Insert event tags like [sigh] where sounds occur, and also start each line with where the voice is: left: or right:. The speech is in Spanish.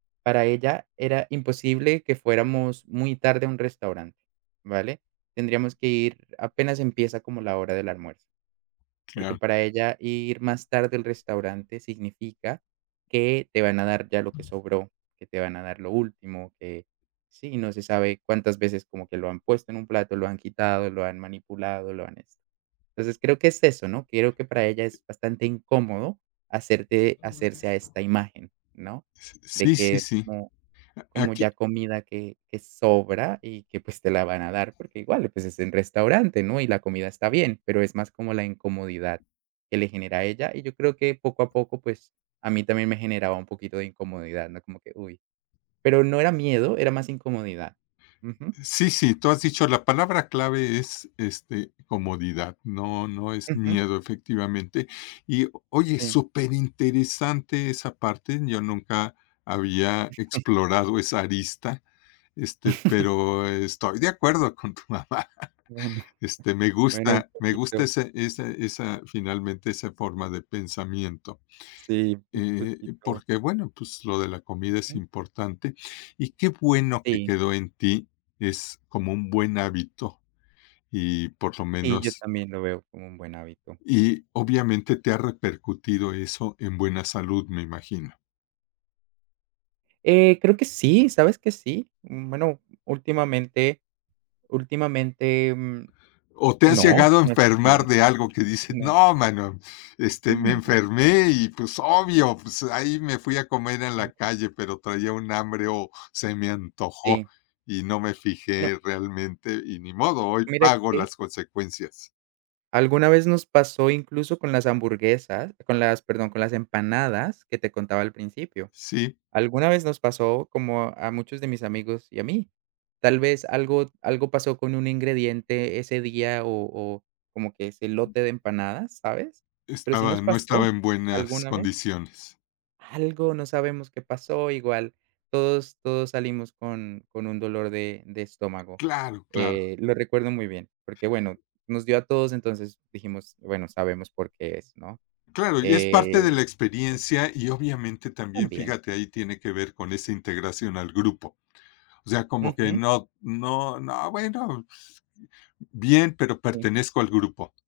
right: Para ella era imposible que fuéramos muy tarde a un restaurante, ¿vale? Tendríamos que ir apenas empieza como la hora del almuerzo porque
left: Claro.
right: para ella ir más tarde al restaurante significa que te van a dar ya lo que sobró, que te van a dar lo último, que, sí, no se sabe cuántas veces como que lo han puesto en un plato, lo han quitado, lo han manipulado, lo han esto, entonces, creo que es eso, ¿no? Creo que para ella es bastante incómodo hacerte hacerse a
left: [unintelligible]
right: esta imagen, ¿no?
left: S s
right: de
left: sí,
right: que
left: sí,
right: es
left: sí.
right: como
left: A
right: como
left: aquí
right: ya comida que que sobra y que, pues, te la van a dar porque igual, pues, es en restaurante, ¿no? Y la comida está bien, pero es más como la incomodidad que le genera a ella y yo creo que, poco a poco, pues, a mí también me generaba un poquito de incomodidad, ¿no? Como que, uy, pero no era miedo, era más incomodidad, ujú.
left: Sí, sí, tú has dicho, la palabra clave es, este, "comodidad", no no es
right: Ujú.
left: miedo, efectivamente, y, oye,
right: Sí.
left: súper interesante esa parte, yo nunca había
right: [giggles]
left: explorado esa arista, este,
right: [giggles]
left: pero estoy de acuerdo con tu mamá,
right: Bueno,
left: este, me
right: bueno, un
left: gusta, me gusta
right: poquito.
left: ese ese esa, finalmente, esa forma de pensamiento,
right: Sí, un
left: eh,
right: poquito.
left: porque, bueno, pues, lo de la comida es
right: Ujú.
left: importante, y qué bueno que
right: Sí.
left: quedó en ti, es como un buen hábito y, por lo
right: Y yo
left: menos
right: también lo veo como un buen hábito.
left: Y obviamente te ha repercutido eso en buena salud, me imagino.
right: Eh, creo que sí. ¿Sabes que sí? Mm, bueno, últimamente últimamente, em,
left: ¿O te has
right: no, sí,
left: llegado a
right: no he sentido
left: enfermar
right: nada,
left: de algo que dices:
right: no.
left: "No, hermano, este,
right: No,
left: me
right: no, no.
left: enfermé y, pues, obvio, pues, ahí me fui a comer en la
right: Ujú.
left: calle, pero traía un hambre o se me antojó
right: Sí.
left: y no me
right: Bueno.
left: fijé realmente y, ni modo, hoy
right: Mira
left: pago
right: que
left: las consecuencias"?
right: Alguna vez nos pasó incluso con las hamburguesas con las, perdón, con las empanadas, que te contaba al principio,
left: Sí.
right: alguna vez nos pasó como a muchos de mis amigos y a mí, tal vez algo algo pasó con un ingrediente ese día o o como que ese lote de empanadas, ¿sabes? Pero sí
left: Estaba
right: nos
left: en no estaba
right: pasó
left: en buenas
right: alguna vez.
left: condiciones.
right: Algo, no sabemos qué pasó, igual todos todos salimos con con un dolor de de estómago,
left: Claro, claro.
right: eh, lo recuerdo muy bien porque, bueno, nos dio a todos, entonces, dijimos, bueno, sabemos por qué es, ¿no?
left: Claro, y es parte de
right: Eh
left: la experiencia y, obviamente, también,
right: También.
left: fíjate, ahí tiene que ver con esa integración al grupo, o sea, como que
right: Ujú.
left: no no no, bueno, pues, bien, pero
right: Sí.
left: pertenezco al grupo.